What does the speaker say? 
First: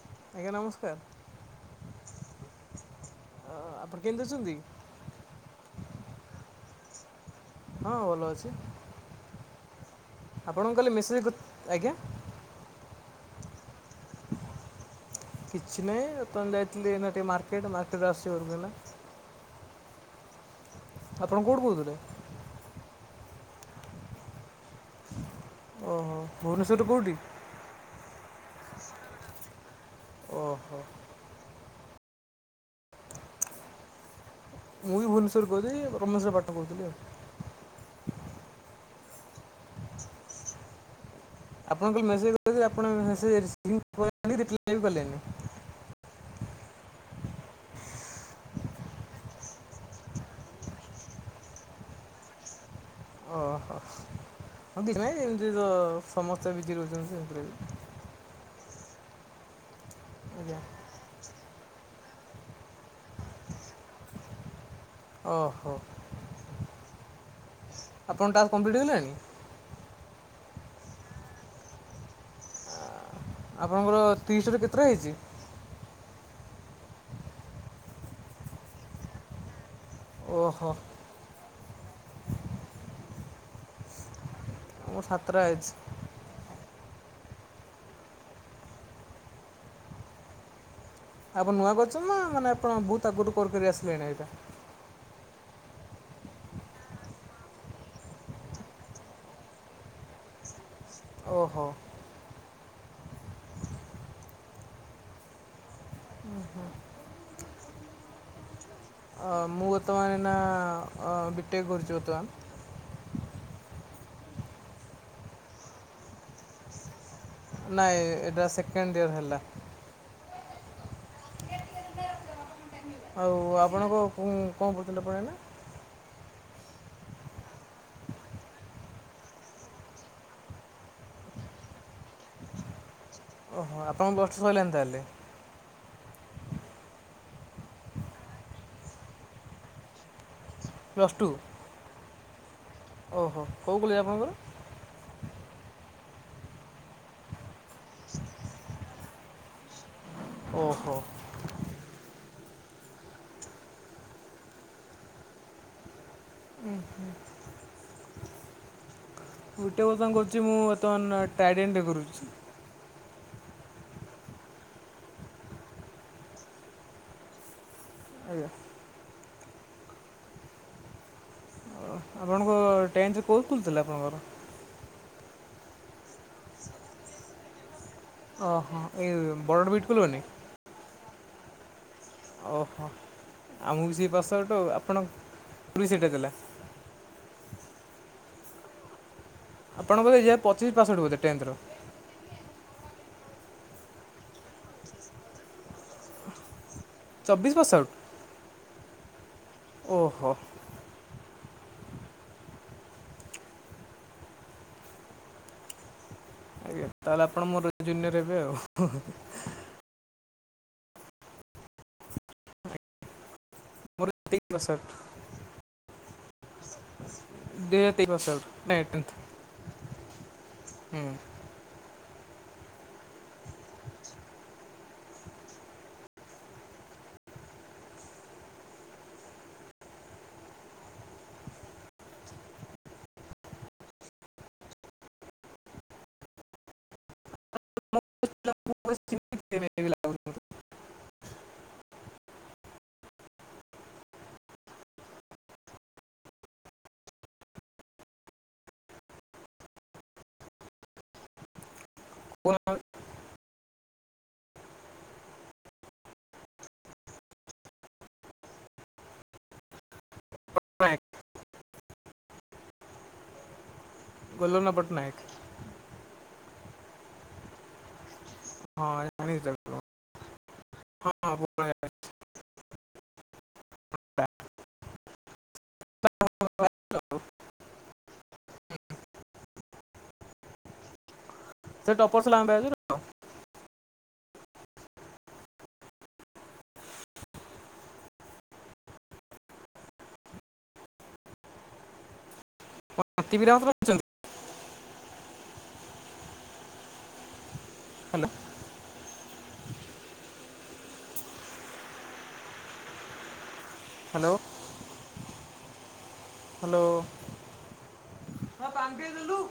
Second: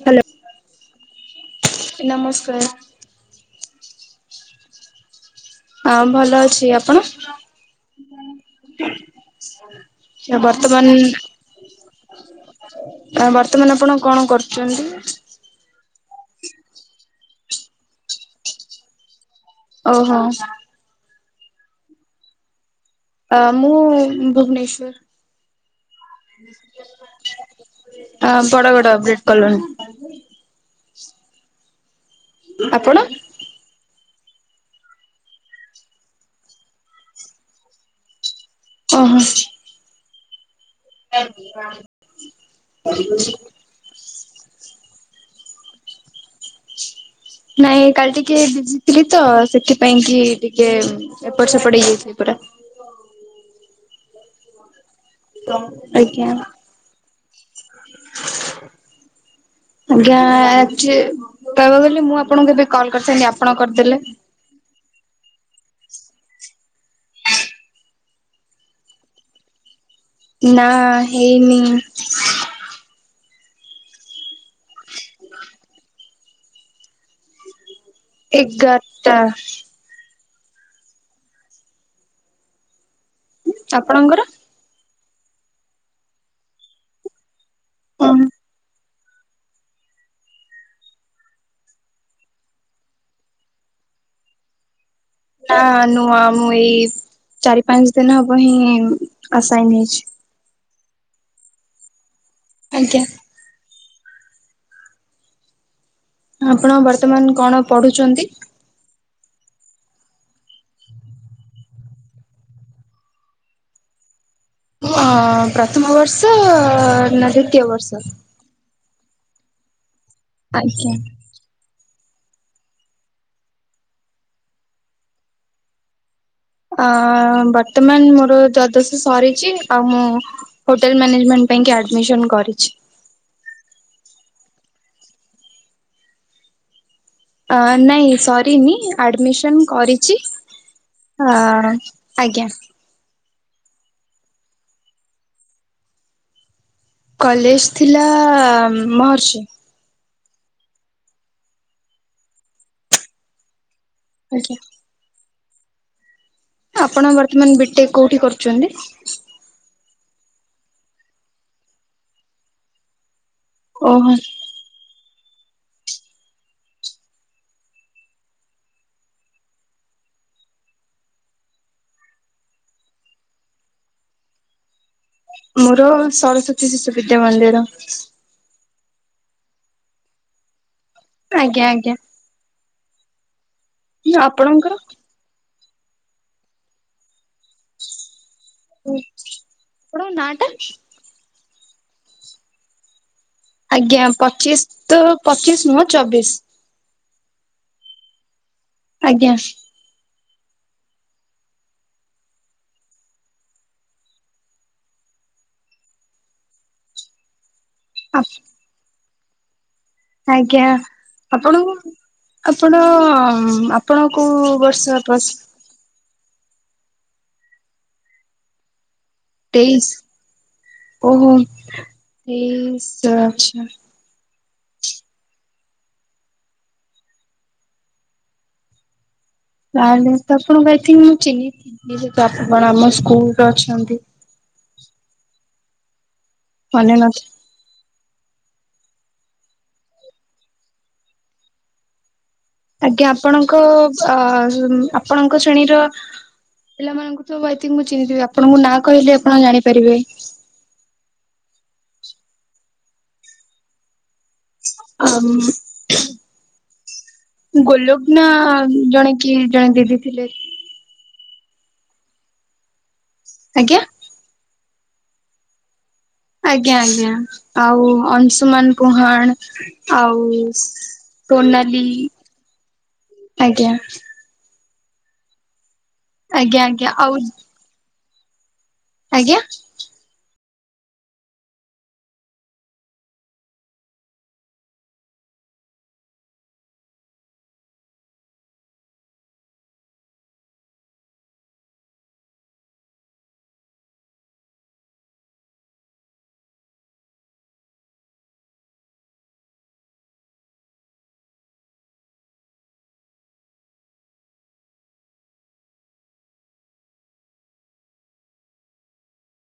Hello ନମସ୍କାର। ଅ ନମସ୍କାର ଅପଣ କେମତି ଅଛନ୍ତି? ହଁ ଭଲ ଅଛି ଆପଣ? ହଁ ଭଲ ଅଛି। ଆ ଆପଣଙ୍କୁ କାଲି ବର୍ତ୍ତମାନ ମେସେଜ୍ କରି ଆଜ୍ଞା ଆ ବର୍ତ୍ତମାନ ଆପଣ କଣ କରୁଛନ୍ତି? କିଛି ନାହିଁ ଏପର୍ଯ୍ୟନ୍ତ ଯାଇଥିଲି ଏଇନା ଟିକେ ମାର୍କେଟ ମାର୍କେଟରୁ ଆସୁଛି ଘରକୁ ଏଇନା। ଓ ହଁ। ଆପଣ କୋଉଠୁ କହୁଥିଲେ? ଅ ମୁଁ ଭୁବନେଶ୍ୱର। ଓହୋ ଭୁବନେଶ୍ୱରଠୁ କେଉଠି? ହଁ ବଡ ବଡ ବ୍ରିଟ କଲୋନୀ। ଓହୋ। ଆପଣ? ମୁଁ ବି ଭୁବନେଶ୍ୱର କହିଲି, ଭୁବନେଶ୍ୱର ରେ ପାଠ ପଢୁଥିଲି ଆଉ। ଓହୋ। ଆଜ [unintelligible] ଆପଣଙ୍କୁ କାଲି ମେସେଜ କରିଥିଲି ଆପଣ ମେସେଜ ସିନ କଲେନି କି ରିପ୍ଲାଏ କଲେଣି? ନାଇଁ କାଲି ଟିକେ ବିଜି ଥିଲି ତ ସେଥିପାଇଁ କି ଟିକେ ଏପଟ ସେପଟ ହେଇଯାଇଥିଲିପୁରା। ଅ ନାଇଁ ଏମିତି ତ ଆଜ୍ଞା ସମସ୍ତେ ବିଜି ରହୁଛନ୍ତି ଏମିତି ରେ ବି। ଆଜ୍ଞା ଆକ୍ ମୁଁ ଭାବୁଥିଲି ମୁଁ ଆପଣଙ୍କୁ ଏବେ କଲ୍ କରିିଥାନ୍ତି ଆପଣ କରିଦେଲେ? ଓହୋ। ଆପଣଙ୍କ ଟାସ୍କ କମ୍ପ୍ଲିଟ୍ ହେଇଗଲାଣି? ନାଁ ହେଇନି। ଆପଣଙ୍କର ତିରିଶରୁ କେତେଟା ହେଇଛି? ଏଗାରଟା। ଓହୋ। ଆପଣଙ୍କର? ମୋର ସାତ ଟା ହେଇଚି। ହଁ। ଆପଣ ନୂଆ କରିଛନ୍ତି ନା ମାନେ ଆପଣ ବହୁତ ଆଗରୁ କରି କରି ଆସିଲେଣି ଏଇଟା? ନା ନୂଆ ମୁଁ ଏଇ ଚାରି ପାଞ୍ଚ ଦିନ ହବ ହିଁ ଆଶାଇନ ହେଇଛି। ଓହୋ। ଆଜ୍ଞା। ଆପଣ ବର୍ତ୍ତମାନ କଣ ପଢୁଚନ୍ତି? ଅ, ମୁଁ ବର୍ତ୍ତମାନ ଏଇନା ବି ଟେକ୍ କରୁଛି ବର୍ତ୍ତମାନ। ଅ ପ୍ରଥମ ବର୍ଷ ନା ଦ୍ଵିତୀୟ ବର୍ଷ? ନାଇଁ ଏଇଟା ସେକେଣ୍ଡ ଇୟର ହେଲା। ଆଜ୍ଞା। ଆଉ ଆପଣଙ୍କ ଭ କଣ ପଢ଼ୁଥିଲେ କହିଲ? ଆ ବର୍ତ୍ତମାନ ମୋର ଦ୍ୱାଦଶ ସରିଛି ଆଉ ମୁଁ ହୋଟେଲ ମ୍ୟାନେଜେଣ୍ଟ ପାଇଁ କି ଆଡମିସନ କରିଛି। ଓହୋ ଆପଣଙ୍କ ବର୍ଷ ସରିଲାଣି ତାହେଲେ? ନାଇଁ ସରିନି ଆଡମିସନ କରିଛି। ପ୍ଲସ୍ ଟୁ ଆଁ ଆଜ୍ଞା। ଓହୋ କୋଉ କଲେଜ ଆପଣଙ୍କର? କଲେଜ ଥିଲା ମହର୍ଷି। ଓହୋ। ଆଜ୍ଞା। ଆପଣ ବର୍ତ୍ତମାନ ବି ଟେକ୍ କୋଉଠି କରୁଛନ୍ତି। ବିଟେକ୍ ବର୍ତ୍ତମାନ କରୁଛି ମୁଁ ବର୍ତ୍ତମାନ ଟାଇଡେନରେ କରୁଛି। ଓହୋ। ଆଜ୍ଞା ଓ ଆପଣଙ୍କ ଟେନ୍ଥ କୋଉ ସ୍କୁଲ ଥିଲା ଆପଣଙ୍କର? ମୋର ସରସ୍ଵତୀ ଶିଶୁ ବିିଦ୍ୟା ମନ୍ଦିର। ଓହୋ ଏଇ ବଡ଼ ବିଟ୍ କଲୋନୀ। ଆଜ୍ଞା ଆଜ୍ଞା। ଓହୋ ଆମକୁ ବି ସେ ପାଶ ଆଉଟୁ ଆପଣଙ୍କର? ଆପଣ କୁ ବି ସେଇଟା ଥିଲା। ହୁଁ ଆପଣଙ୍କର ଏଇ ପଚିଶ ପାସ ଆଉଟ ବୋଧେ ଟେନ୍ଥର। ଆଜ୍ଞା ପଚିଶ ତ ପଚିଶ ନୁହଁ ଚବିଶ। ଚବିଶ ପାସ ଆଉଟ୍? ଆଜ୍ଞା। ଓହୋ। ଏ ତାହେଲେ ଆପଣ ମୋର ଜୁନିୟର ହେବେ ଆଉ ହୁଁ ହୁଁ। ଆଜ୍ଞା ଆପଣଙ୍କ ଆପଣ ଆ ମୋର ଆପଣ ତେଇଶ କୋଉ ପାସଆଉଟ୍ ବର୍ଷ ପାସ ଦି ହଜାର ତେଇ ପାସ୍ ଆଉଟ୍ ନାଇଁ ଟେନ୍ଥ। ତେଇଶ ହୁଁ ଓହୋ ତେଇଶ ଆଚ୍ଛା। ତାହେଲେ ତ ଆପଣଙ୍କୁ ଆଇ ଥିଙ୍କ ମୁଁ ଚିହ୍ନିଥିବି ଯେହେତୁ ଆପଣ ଆମ ସ୍କୁଲରେ ଅଛନ୍ତି। ମନେ ନ ଆଜ୍ଞା ଆପଣଙ୍କ ଅ ଆପଣଙ୍କ ଶ୍ରେଣୀର ପିଲାମାନଙ୍କୁ ତ ଆଇ ଥିଙ୍କ ମୁଁ ଚିହ୍ନିଥିବି ଆପଣଙ୍କୁ ନାଁ କହିଲେ ଆପଣ ଜାଣିପାରିବେ। ଆମ୍ ଉଁ ହୁଁ। ଗୋଲଗ୍ନା ଜଣେ କିଏ ଜଣେ ଦିଦି ଥିଲେ। ଆଜ୍ଞା। ଗୋଲଗ୍ନା ପଟ୍ଟନାୟକ। ଆଜ୍ଞା ଆଜ୍ଞା ଆଉ ଅଂଶୁମାନ ହଁ ପୁହାଣ ଜାଣିଛି ତାକୁ ଆଉ ହଁ ପୁରୁଣା ସୋନାଲି ଆଜ୍ଞା। ଆଜ୍ଞା ଆଜ୍ଞା ଆଉ ଆଜ୍ଞା। ସେ ଟପର ଥିଲା ଆମ ବ୍ୟାଚର୍। ହାତୀବିରା [unintelligible] ଚନ୍ତି। Hello hello. ହ୍ୟାଲୋ ହଁ ପାଣି ଦେଲୁ।